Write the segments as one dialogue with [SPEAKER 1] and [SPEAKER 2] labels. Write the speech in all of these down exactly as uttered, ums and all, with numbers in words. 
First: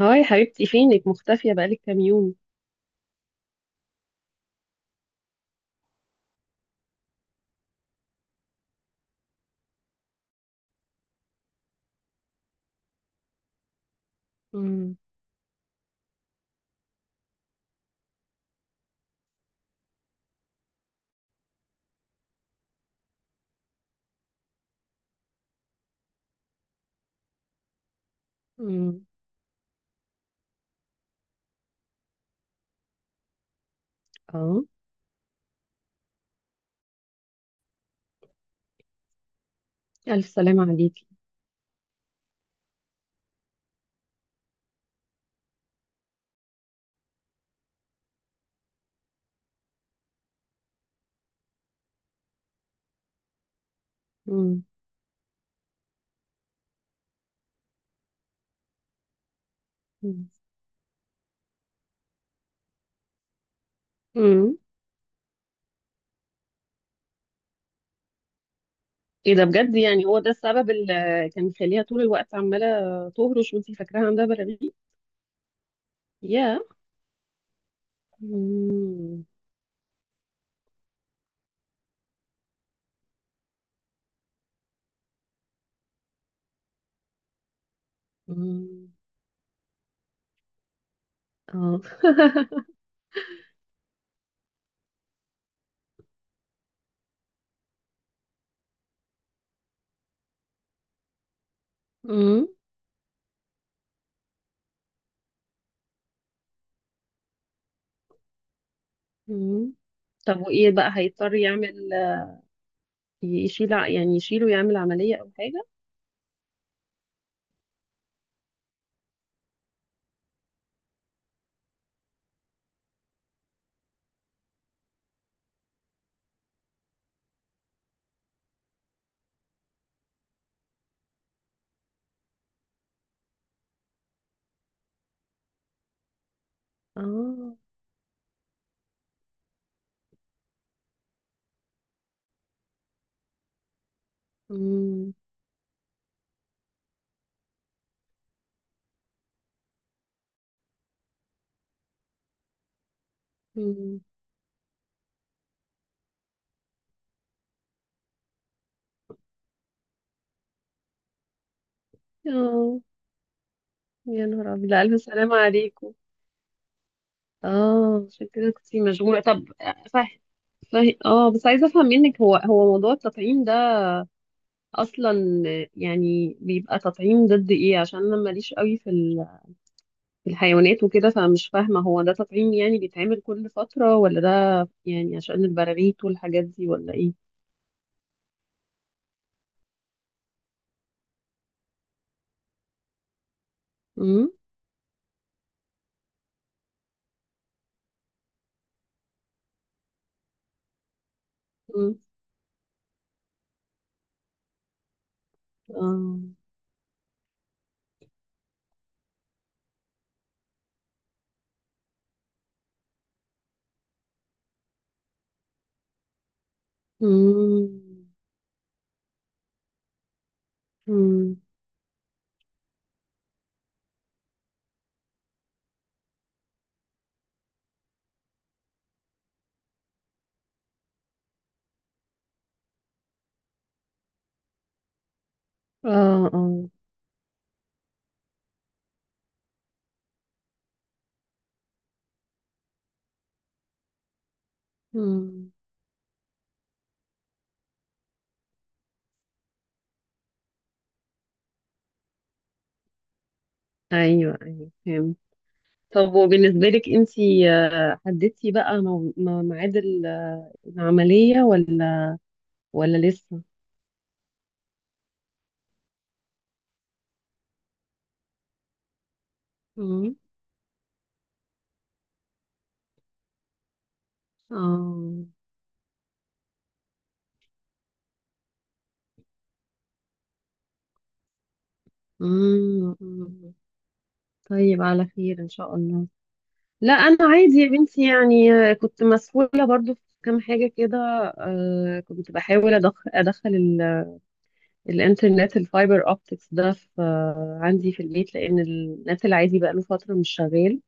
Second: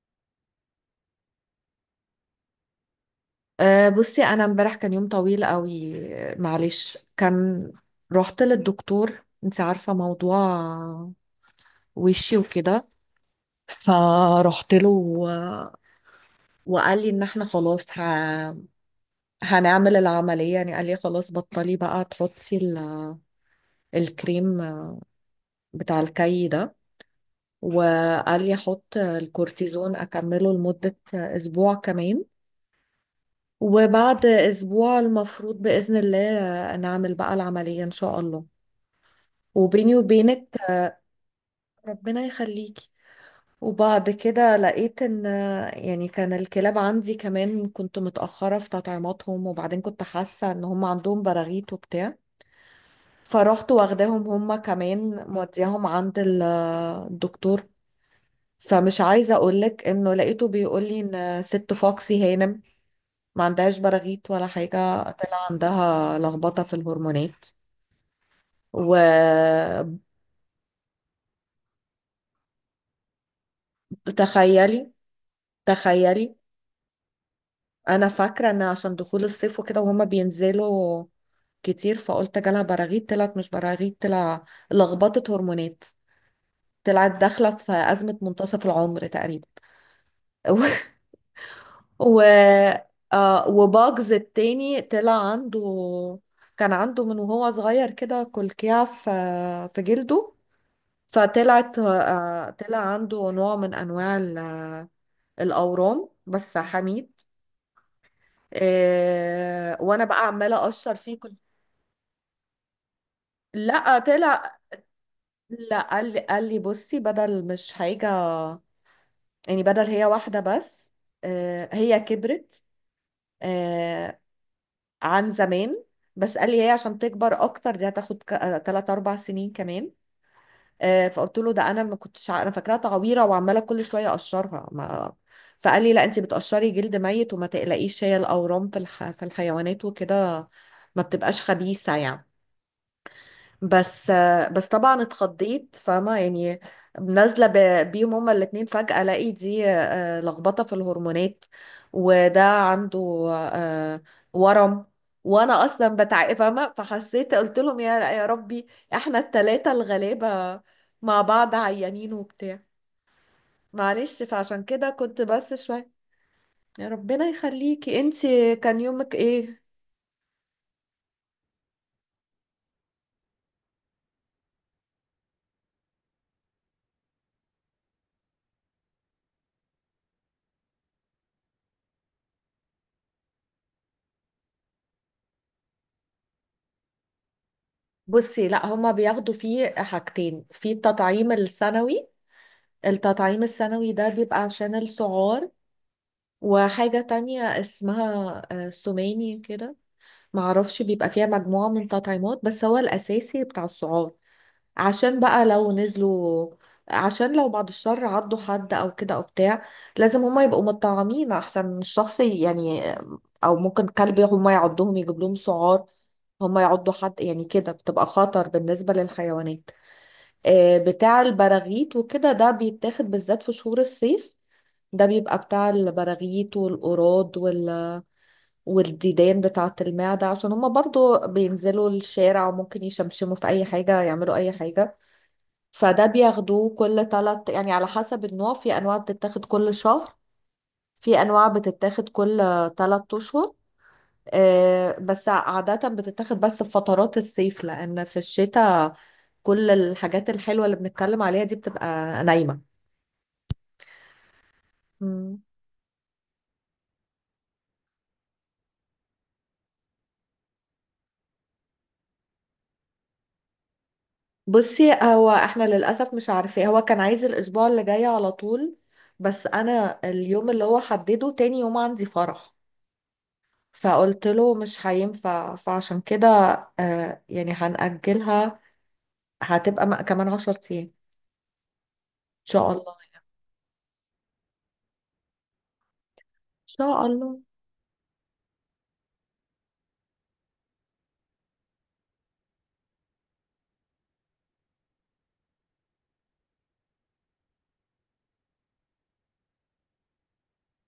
[SPEAKER 1] هاي حبيبتي، فينك؟ مختفية بقالك كام يوم.
[SPEAKER 2] أه، بصي انا امبارح كان يوم طويل قوي. معلش كان رحت للدكتور، انت عارفة موضوع وشي وكده، فرحت له
[SPEAKER 1] مم.
[SPEAKER 2] و- وقال لي ان احنا خلاص ه... هنعمل العملية. يعني قال لي خلاص بطلي بقى تحطي ال... الكريم بتاع الكي ده، وقال لي احط
[SPEAKER 1] مم.
[SPEAKER 2] الكورتيزون اكمله لمدة اسبوع كمان. وبعد
[SPEAKER 1] اه.
[SPEAKER 2] اسبوع المفروض بإذن الله نعمل بقى العملية ان شاء الله. وبيني
[SPEAKER 1] ألف
[SPEAKER 2] وبينك،
[SPEAKER 1] سلامة عليكي.
[SPEAKER 2] ربنا يخليكي. وبعد كده لقيت ان يعني كان الكلاب عندي كمان كنت متأخرة في تطعيماتهم، وبعدين كنت حاسة ان هم عندهم براغيث وبتاع. فرحت واخداهم هم
[SPEAKER 1] مم.
[SPEAKER 2] كمان، مودياهم عند ال- الدكتور. فمش عايزة اقولك انه
[SPEAKER 1] مم.
[SPEAKER 2] لقيته بيقولي ان ست فوكسي هانم ما عندهاش براغيث ولا
[SPEAKER 1] امم.
[SPEAKER 2] حاجة، طلع عندها لخبطة في الهرمونات.
[SPEAKER 1] ايه ده بجد؟
[SPEAKER 2] وتخيلي،
[SPEAKER 1] يعني هو ده السبب اللي كان مخليها طول الوقت عمالة تهرش وانتي فاكراها عندها براريق؟
[SPEAKER 2] تخيلي،
[SPEAKER 1] يا.
[SPEAKER 2] انا فاكره ان عشان دخول
[SPEAKER 1] مم.
[SPEAKER 2] الصيف وكده وهما بينزلوا كتير، فقلت جالها براغيث، طلعت مش براغيث، طلع لخبطه هرمونات. طلعت داخله في ازمه منتصف
[SPEAKER 1] مم.
[SPEAKER 2] العمر تقريبا. و
[SPEAKER 1] اه
[SPEAKER 2] و- آه، وباجز التاني طلع عنده، كان عنده من وهو صغير كده كلكيع في في جلده، فطلعت
[SPEAKER 1] مم.
[SPEAKER 2] آه طلع عنده نوع من انواع ال- الاورام بس حميد.
[SPEAKER 1] مم.
[SPEAKER 2] آه، وانا بقى
[SPEAKER 1] طب
[SPEAKER 2] عماله
[SPEAKER 1] وايه بقى
[SPEAKER 2] اقشر فيه.
[SPEAKER 1] هيضطر يعمل؟ يشيل ع-
[SPEAKER 2] لا
[SPEAKER 1] يعني يشيله،
[SPEAKER 2] طلع،
[SPEAKER 1] يعمل عملية او حاجة؟
[SPEAKER 2] لا قال لي، قال لي بصي بدل مش حاجة، يعني بدل هي واحدة بس. آه، هي كبرت آه، عن زمان. بس قال لي هي عشان تكبر اكتر دي هتاخد ك- آه، تلات اربع سنين كمان. آه، فقلت له ده انا ما كنتش ع- انا فاكراها تعويرة وعمالة كل شوية اقشرها ما. فقال لي لا انت بتقشري جلد ميت، وما
[SPEAKER 1] اه.
[SPEAKER 2] تقلقيش هي الاورام في الح... في الحيوانات وكده ما بتبقاش خبيثة يعني. بس بس طبعا
[SPEAKER 1] مم.
[SPEAKER 2] اتخضيت، فاهمة يعني؟ نازلة ب- بيهم هما الاتنين، فجأة الاقي دي آه، لخبطة في الهرمونات، وده عنده
[SPEAKER 1] مم.
[SPEAKER 2] آه، ورم، وانا اصلا بتعب فاهمة، فحسيت قلت لهم يا يا ربي احنا التلاتة الغلابة مع بعض عيانين وبتاع.
[SPEAKER 1] اه.
[SPEAKER 2] معلش،
[SPEAKER 1] يا نهار
[SPEAKER 2] فعشان
[SPEAKER 1] ابيض! لا،
[SPEAKER 2] كده
[SPEAKER 1] الف
[SPEAKER 2] كنت
[SPEAKER 1] سلامة
[SPEAKER 2] بس شوية.
[SPEAKER 1] عليكم.
[SPEAKER 2] يا ربنا يخليكي،
[SPEAKER 1] اه، عشان كده
[SPEAKER 2] انتي
[SPEAKER 1] كنت
[SPEAKER 2] كان يومك
[SPEAKER 1] مشغولة. طب.
[SPEAKER 2] ايه؟
[SPEAKER 1] صح. صح. اه، بس عايزة افهم منك. هو هو موضوع التطعيم ده اصلا يعني بيبقى تطعيم ضد ايه؟ عشان انا ماليش قوي في ال- في الحيوانات وكده. فمش فاهمة، هو ده تطعيم يعني بيتعمل كل فترة، ولا ده يعني عشان البراغيث والحاجات دي ولا ايه؟
[SPEAKER 2] بصي لا هما بياخدوا فيه حاجتين في التطعيم السنوي. التطعيم السنوي ده
[SPEAKER 1] امم.
[SPEAKER 2] بيبقى عشان السعار، وحاجة تانية اسمها آه، سوماني كده معرفش، بيبقى فيها مجموعة من
[SPEAKER 1] امم.
[SPEAKER 2] تطعيمات، بس هو الأساسي بتاع السعار. عشان بقى لو
[SPEAKER 1] اه.
[SPEAKER 2] نزلوا، عشان لو بعد الشر عضوا حد أو كده أو بتاع، لازم هما يبقوا مطعمين أحسن من الشخص يعني. آه، أو ممكن كلب هما يعضهم يجيب لهم سعار، هما يعضوا حد يعني،
[SPEAKER 1] امم.
[SPEAKER 2] كده بتبقى خطر بالنسبة للحيوانات. آه، بتاع
[SPEAKER 1] امم.
[SPEAKER 2] البراغيث وكده ده بيتاخد بالذات في شهور الصيف. ده بيبقى بتاع البراغيث والقراض وال... والديدان بتاعة المعدة، عشان هما برضو بينزلوا الشارع وممكن يشمشموا في أي حاجة يعملوا أي حاجة.
[SPEAKER 1] اه.
[SPEAKER 2] فده
[SPEAKER 1] اه.
[SPEAKER 2] بياخدوه كل تلت، يعني على حسب النوع، في أنواع بتتاخد كل شهر، في أنواع بتتاخد كل تلت أشهر. آه، بس
[SPEAKER 1] امم.
[SPEAKER 2] عادة بتتاخد بس في فترات الصيف، لأن في الشتاء كل الحاجات الحلوة اللي بنتكلم عليها دي بتبقى
[SPEAKER 1] ايوه، ايوه فهمت.
[SPEAKER 2] نايمة.
[SPEAKER 1] طب وبالنسبة لك انتي، آه، حددتي بقى مو- م- ميعاد العملية، ولا ولا لسه؟
[SPEAKER 2] بصي هو احنا للأسف مش عارفين، هو كان عايز الأسبوع اللي جاي على طول، بس أنا
[SPEAKER 1] مم.
[SPEAKER 2] اليوم اللي هو حدده تاني يوم عندي فرح. فقلت له مش
[SPEAKER 1] اه.
[SPEAKER 2] هينفع، فعشان كده آه، يعني هنأجلها. هتبقى م- كمان عشر أيام إن شاء الله
[SPEAKER 1] مم.
[SPEAKER 2] إن
[SPEAKER 1] مم. طيب، على خير ان شاء الله. لا
[SPEAKER 2] شاء
[SPEAKER 1] انا
[SPEAKER 2] الله.
[SPEAKER 1] عادي يا بنتي، يعني آه، كنت مسؤولة برضو في كام حاجة كده. آه، كنت بحاول أدخ- ادخل ال- الانترنت الفايبر اوبتكس ده في آه، عندي في البيت، لان النت العادي بقى له فترة مش شغال.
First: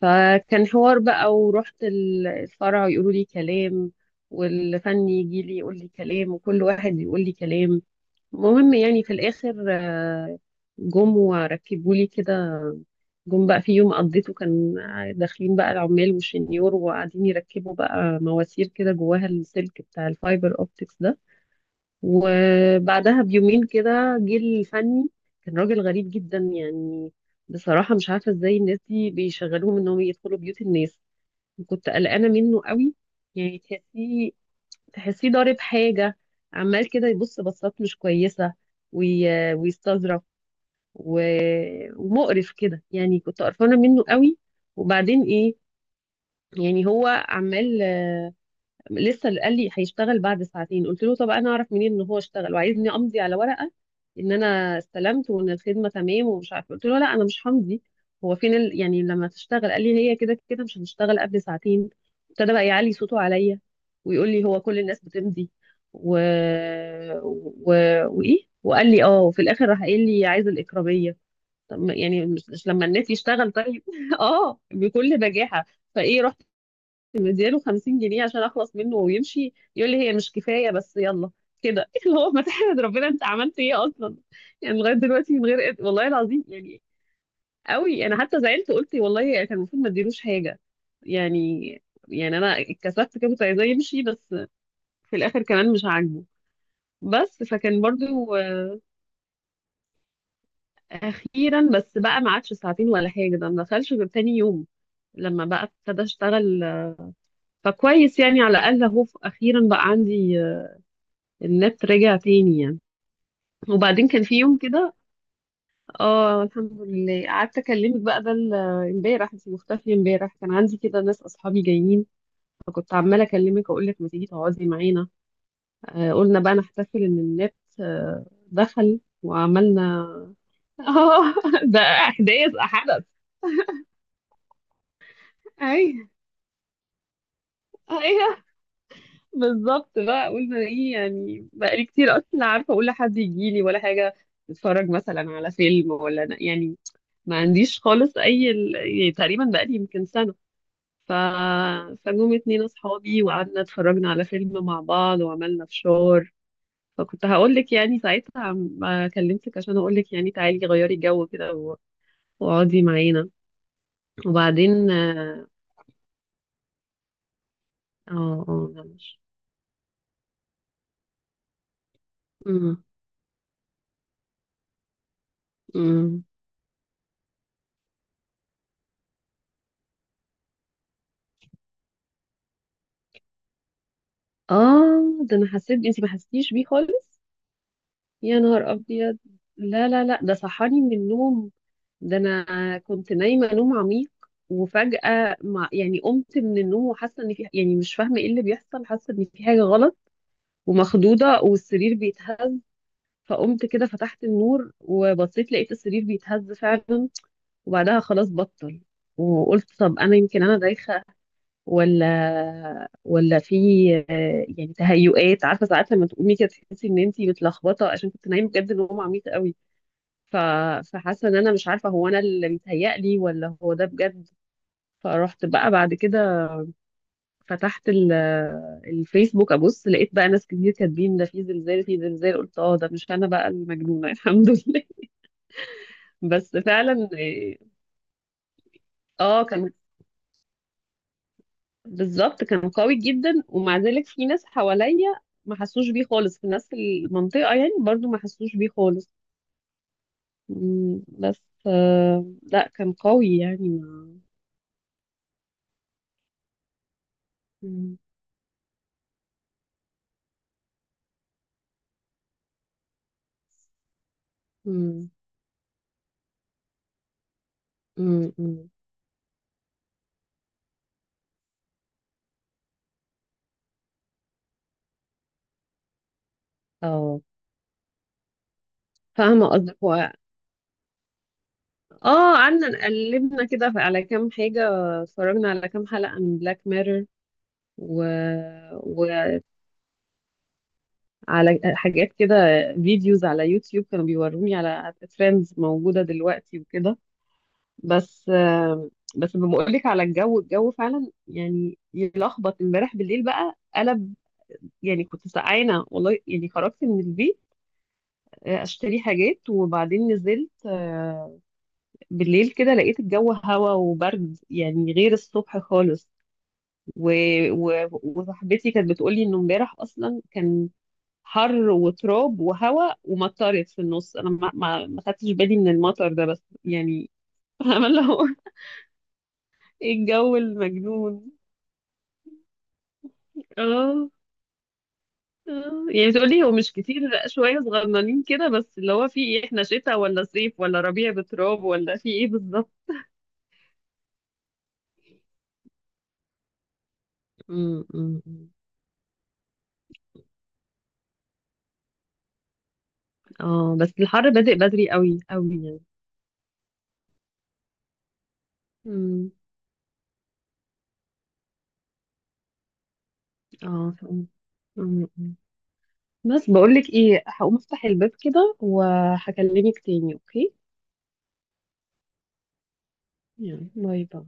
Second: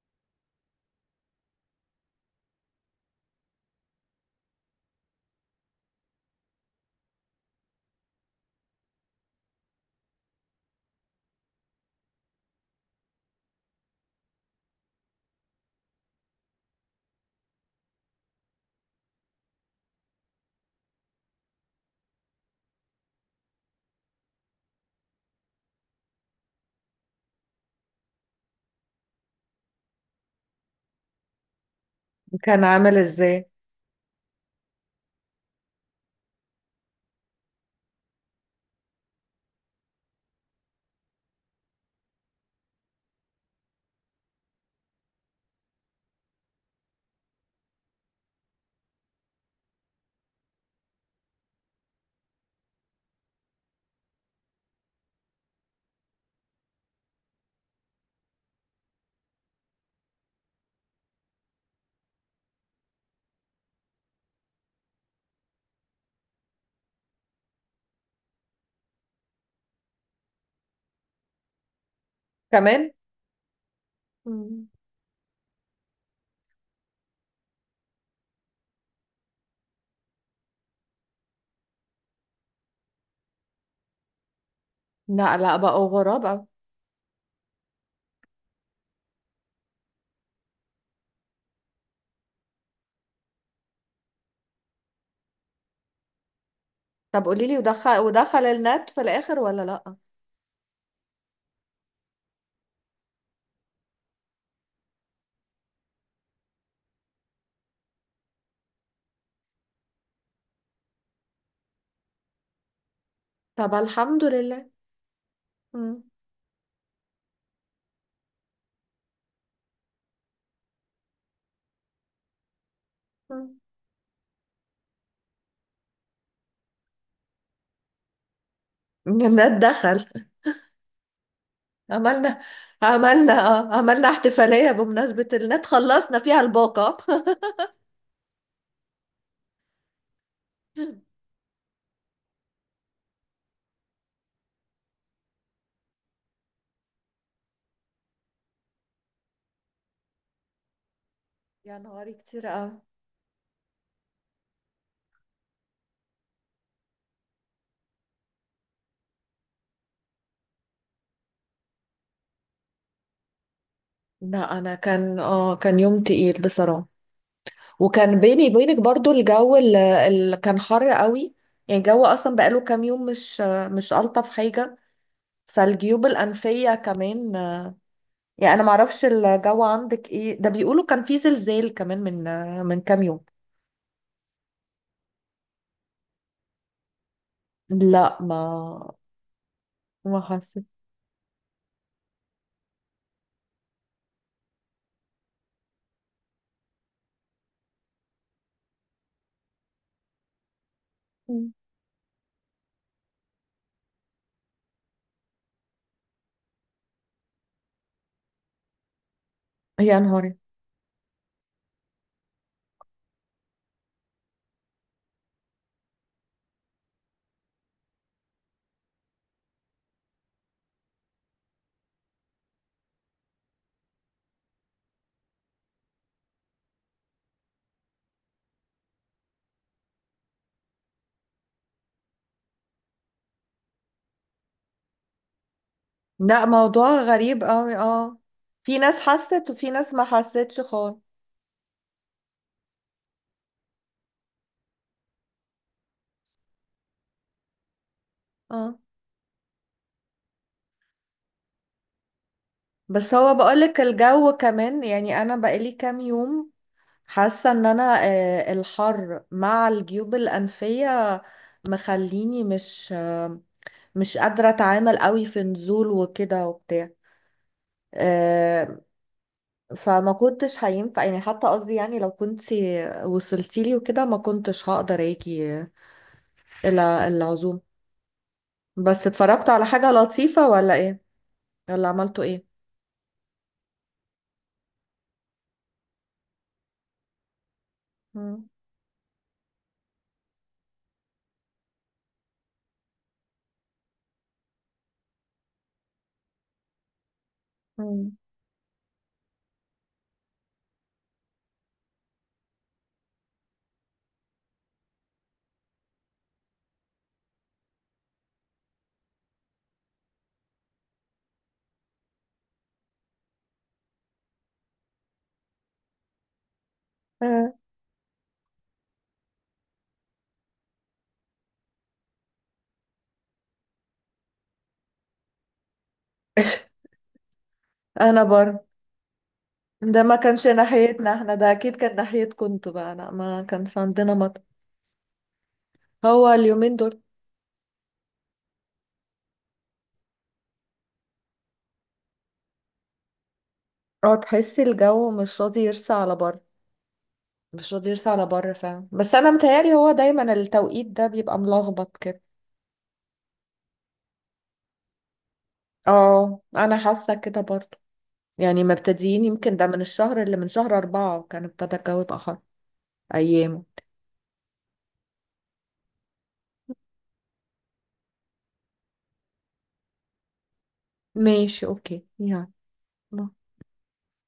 [SPEAKER 1] فكان حوار بقى، ورحت ال- الفرع يقولوا لي كلام، والفني يجي لي يقول لي كلام، وكل واحد يقول لي كلام. المهم يعني في الآخر، آه، جم وركبوا لي كده. جم بقى في يوم قضيته كان داخلين بقى العمال والشنيور، وقاعدين يركبوا بقى مواسير كده جواها السلك بتاع الفايبر اوبتكس ده. وبعدها بيومين كده جه الفني. كان راجل غريب جدا يعني، بصراحة مش عارفة ازاي الناس دي بيشغلوهم انهم يدخلوا بيوت الناس. وكنت قلقانة منه
[SPEAKER 2] كان
[SPEAKER 1] قوي،
[SPEAKER 2] عامل إزاي؟
[SPEAKER 1] يعني تحسيه تحسيه ضارب حاجة، عمال كده يبص بصات مش كويسة، وي... ويستظرف، و... ومقرف كده، يعني كنت قرفانة منه قوي. وبعدين ايه، يعني هو عمال لسه قال لي هيشتغل بعد ساعتين. قلت له طب انا اعرف منين ان هو اشتغل وعايزني امضي على ورقه ان انا استلمت وان الخدمه تمام؟ ومش عارفه، قلت له لا، انا مش همضي. هو فين ال... يعني لما تشتغل؟ قال لي هي كده كده مش هتشتغل قبل ساعتين. ابتدى بقى يعلي صوته عليا ويقول لي هو كل الناس بتمضي، و... و... وايه، وقال لي اه. وفي الاخر راح قايل لي عايز الاكراميه. طب ما- يعني مش مش لما
[SPEAKER 2] كمان.
[SPEAKER 1] الناس يشتغل طيب؟ اه،
[SPEAKER 2] مم.
[SPEAKER 1] بكل بجاحه. فايه، مدياله خمسين جنيه عشان اخلص منه ويمشي، يقول لي هي مش كفايه بس يلا كده. اللي هو ما تحمد ربنا انت عملت ايه اصلا؟ يعني لغايه دلوقتي
[SPEAKER 2] لا
[SPEAKER 1] من
[SPEAKER 2] لا،
[SPEAKER 1] غير إد-
[SPEAKER 2] بقوا
[SPEAKER 1] والله العظيم
[SPEAKER 2] غرابة.
[SPEAKER 1] يعني. قوي، انا حتى زعلت قلت والله كان المفروض ما اديلوش حاجه يعني. يعني انا اتكسفت كده، كنت عايزاه يمشي بس. في الاخر كمان مش عاجبه.
[SPEAKER 2] طب
[SPEAKER 1] بس
[SPEAKER 2] قولي لي،
[SPEAKER 1] فكان
[SPEAKER 2] ودخل،
[SPEAKER 1] برضو،
[SPEAKER 2] ودخل
[SPEAKER 1] آه،
[SPEAKER 2] النت في الآخر ولا لأ؟
[SPEAKER 1] اخيرا بس بقى ما عادش ساعتين ولا حاجه، ده ما دخلش غير تاني يوم لما بقى ابتدى اشتغل. فكويس يعني، على الاقل اهو اخيرا بقى عندي النت رجع تاني يعني.
[SPEAKER 2] طب
[SPEAKER 1] وبعدين كان
[SPEAKER 2] الحمد
[SPEAKER 1] في يوم
[SPEAKER 2] لله.
[SPEAKER 1] كده.
[SPEAKER 2] مم.
[SPEAKER 1] اه، الحمد لله. قعدت اكلمك بقى، ده ال- امبارح انت مختفيه. امبارح كان عندي كده ناس، اصحابي جايين، فكنت عماله
[SPEAKER 2] مم.
[SPEAKER 1] اكلمك اقول لك ما تيجي تقعدي معانا. آه قلنا بقى نحتفل ان النت آه دخل،
[SPEAKER 2] النت
[SPEAKER 1] وعملنا.
[SPEAKER 2] دخل،
[SPEAKER 1] اه ده
[SPEAKER 2] عملنا،
[SPEAKER 1] احداث حدث.
[SPEAKER 2] عملنا اه عملنا احتفالية بمناسبة النت،
[SPEAKER 1] ايوه،
[SPEAKER 2] خلصنا فيها الباقة.
[SPEAKER 1] ايوه بالظبط بقى. قلنا ايه يعني، بقالي كتير اصلا لا عارفه اقول لحد يجي لي ولا حاجه، نتفرج مثلا على فيلم ولا يعني. ما عنديش خالص اي ال... يعني تقريبا بقالي يمكن سنه. ف...
[SPEAKER 2] يا نهاري
[SPEAKER 1] فجم
[SPEAKER 2] كتير
[SPEAKER 1] اتنين
[SPEAKER 2] قوي.
[SPEAKER 1] اصحابي وقعدنا اتفرجنا على فيلم مع بعض وعملنا فشار. فكنت هقول لك يعني ساعتها عم- ما كلمتك عشان اقول لك يعني تعالي غيري جو كده و- واقعدي معانا.
[SPEAKER 2] لا انا
[SPEAKER 1] وبعدين
[SPEAKER 2] كان
[SPEAKER 1] اه.
[SPEAKER 2] اه كان يوم تقيل بصراحة، وكان
[SPEAKER 1] اه.
[SPEAKER 2] بيني
[SPEAKER 1] آه،
[SPEAKER 2] وبينك
[SPEAKER 1] لا
[SPEAKER 2] برضو
[SPEAKER 1] مش.
[SPEAKER 2] الجو اللي كان حر قوي. يعني الجو اصلا بقاله كام
[SPEAKER 1] امم.
[SPEAKER 2] يوم مش مش الطف حاجة، فالجيوب
[SPEAKER 1] امم.
[SPEAKER 2] الانفية كمان. يعني انا معرفش الجو عندك ايه، ده بيقولوا كان في زلزال كمان من من كام يوم.
[SPEAKER 1] اه، ده انا حسيت، انت ما حسيتيش بيه خالص؟
[SPEAKER 2] لا
[SPEAKER 1] يا
[SPEAKER 2] ما
[SPEAKER 1] نهار ابيض! لا لا
[SPEAKER 2] ما
[SPEAKER 1] لا، ده
[SPEAKER 2] حسيت.
[SPEAKER 1] صحاني من النوم. ده انا كنت نايمه نوم عميق، وفجاه ما يعني قمت من النوم وحاسه ان في، يعني مش فاهمه ايه اللي بيحصل، حاسه ان في حاجه غلط ومخضوضه، والسرير بيتهز. فقمت كده فتحت النور وبصيت، لقيت السرير بيتهز فعلا. وبعدها خلاص بطل. وقلت طب
[SPEAKER 2] يا
[SPEAKER 1] انا
[SPEAKER 2] نهاري.
[SPEAKER 1] يمكن انا دايخه، ولا ولا في، آه، يعني تهيؤات، عارفه ساعات لما تقومي كده تحسي ان انتي متلخبطه عشان كنت نايمه بجد نوم عميق قوي. ف... فحاسه ان انا مش عارفه هو انا اللي متهيألي ولا هو ده بجد. فروحت بقى بعد كده فتحت ال... الفيسبوك، ابص لقيت بقى ناس كتير كاتبين ده في زلزال، في زلزال. قلت اه، ده مش انا بقى المجنونه. الحمد لله.
[SPEAKER 2] لا،
[SPEAKER 1] بس
[SPEAKER 2] موضوع
[SPEAKER 1] فعلا.
[SPEAKER 2] غريب قوي، اه. في ناس
[SPEAKER 1] اه،
[SPEAKER 2] حست وفي
[SPEAKER 1] كان
[SPEAKER 2] ناس ما حستش خالص.
[SPEAKER 1] بالظبط كان قوي جدا، ومع ذلك في ناس حواليا ما حسوش بيه خالص، في ناس في المنطقه يعني برضو ما حسوش بيه
[SPEAKER 2] اه.
[SPEAKER 1] خالص. مم، بس آه لا، كان
[SPEAKER 2] بس هو
[SPEAKER 1] قوي يعني
[SPEAKER 2] بقولك
[SPEAKER 1] ما.
[SPEAKER 2] الجو كمان، يعني انا بقالي كام يوم حاسه ان
[SPEAKER 1] مم،
[SPEAKER 2] انا آه، الحر مع الجيوب الانفيه مخليني مش آه، مش قادره اتعامل
[SPEAKER 1] مم،
[SPEAKER 2] قوي في نزول وكده وبتاع.
[SPEAKER 1] مم، مم.
[SPEAKER 2] آه، فما كنتش هينفع يعني، حتى قصدي يعني لو كنت وصلتيلي وكده ما كنتش هقدر اجي الى
[SPEAKER 1] اه،
[SPEAKER 2] العزوم. بس
[SPEAKER 1] فاهمة
[SPEAKER 2] اتفرجت على
[SPEAKER 1] قصدك.
[SPEAKER 2] حاجه
[SPEAKER 1] هو
[SPEAKER 2] لطيفه ولا ايه؟ يلا عملتوا
[SPEAKER 1] اه،
[SPEAKER 2] ايه؟
[SPEAKER 1] قعدنا قلبنا كده ف- على كام حاجة، اتفرجنا على كام حلقة من بلاك ميرور، و...
[SPEAKER 2] مم.
[SPEAKER 1] وعلى حاجات كده، فيديوز على يوتيوب كانوا بيوروني على ترندز موجودة دلوقتي وكده.
[SPEAKER 2] مم.
[SPEAKER 1] بس آه، بس بقولك على الجو، الجو فعلا يعني يلخبط. امبارح بالليل بقى قلب، يعني كنت سقعانة والله. يعني خرجت من البيت آه، اشتري حاجات وبعدين نزلت، آه، بالليل كده لقيت الجو هوا وبرد، يعني غير الصبح خالص. و...
[SPEAKER 2] آه.
[SPEAKER 1] و... وصاحبتي كانت بتقولي انه امبارح اصلا كان حر وتراب وهوا، ومطرت في النص. انا ما ما, ما خدتش بالي من المطر ده بس يعني. فاهمه اللي
[SPEAKER 2] انا
[SPEAKER 1] هو.
[SPEAKER 2] بر،
[SPEAKER 1] إيه
[SPEAKER 2] ده ما
[SPEAKER 1] الجو
[SPEAKER 2] كانش ناحيتنا
[SPEAKER 1] المجنون!
[SPEAKER 2] احنا، ده اكيد كان ناحيتكم انتوا بقى. لا ما كانش
[SPEAKER 1] اه.
[SPEAKER 2] عندنا مطر.
[SPEAKER 1] آه. يعني
[SPEAKER 2] هو
[SPEAKER 1] تقولي هو مش
[SPEAKER 2] اليومين دول
[SPEAKER 1] كتير، لأ، شويه صغننين كده، بس اللي هو في ايه، احنا شتاء ولا صيف ولا ربيع بتراب، ولا في ايه بالظبط؟
[SPEAKER 2] اه تحس الجو مش راضي يرسى على بر. مش
[SPEAKER 1] أمم،
[SPEAKER 2] راضي يرسى
[SPEAKER 1] أمم،
[SPEAKER 2] على
[SPEAKER 1] أمم.
[SPEAKER 2] بر فعلا، بس انا متهيألي هو دايما التوقيت ده بيبقى ملخبط كده.
[SPEAKER 1] اه، بس الحر بادئ بدري قوي قوي.
[SPEAKER 2] اه انا حاسه كده برضه. يعني مبتدئين،
[SPEAKER 1] يعني
[SPEAKER 2] يمكن ده من الشهر اللي من شهر أربعة وكان ابتدى الجو يبقى حر ايامه.
[SPEAKER 1] اه، فهمت. م- م. بس بقولك ايه، هقوم افتح الباب كده وهكلمك تاني، اوكي؟
[SPEAKER 2] ماشي اوكي يعني.
[SPEAKER 1] يلا، باي باي.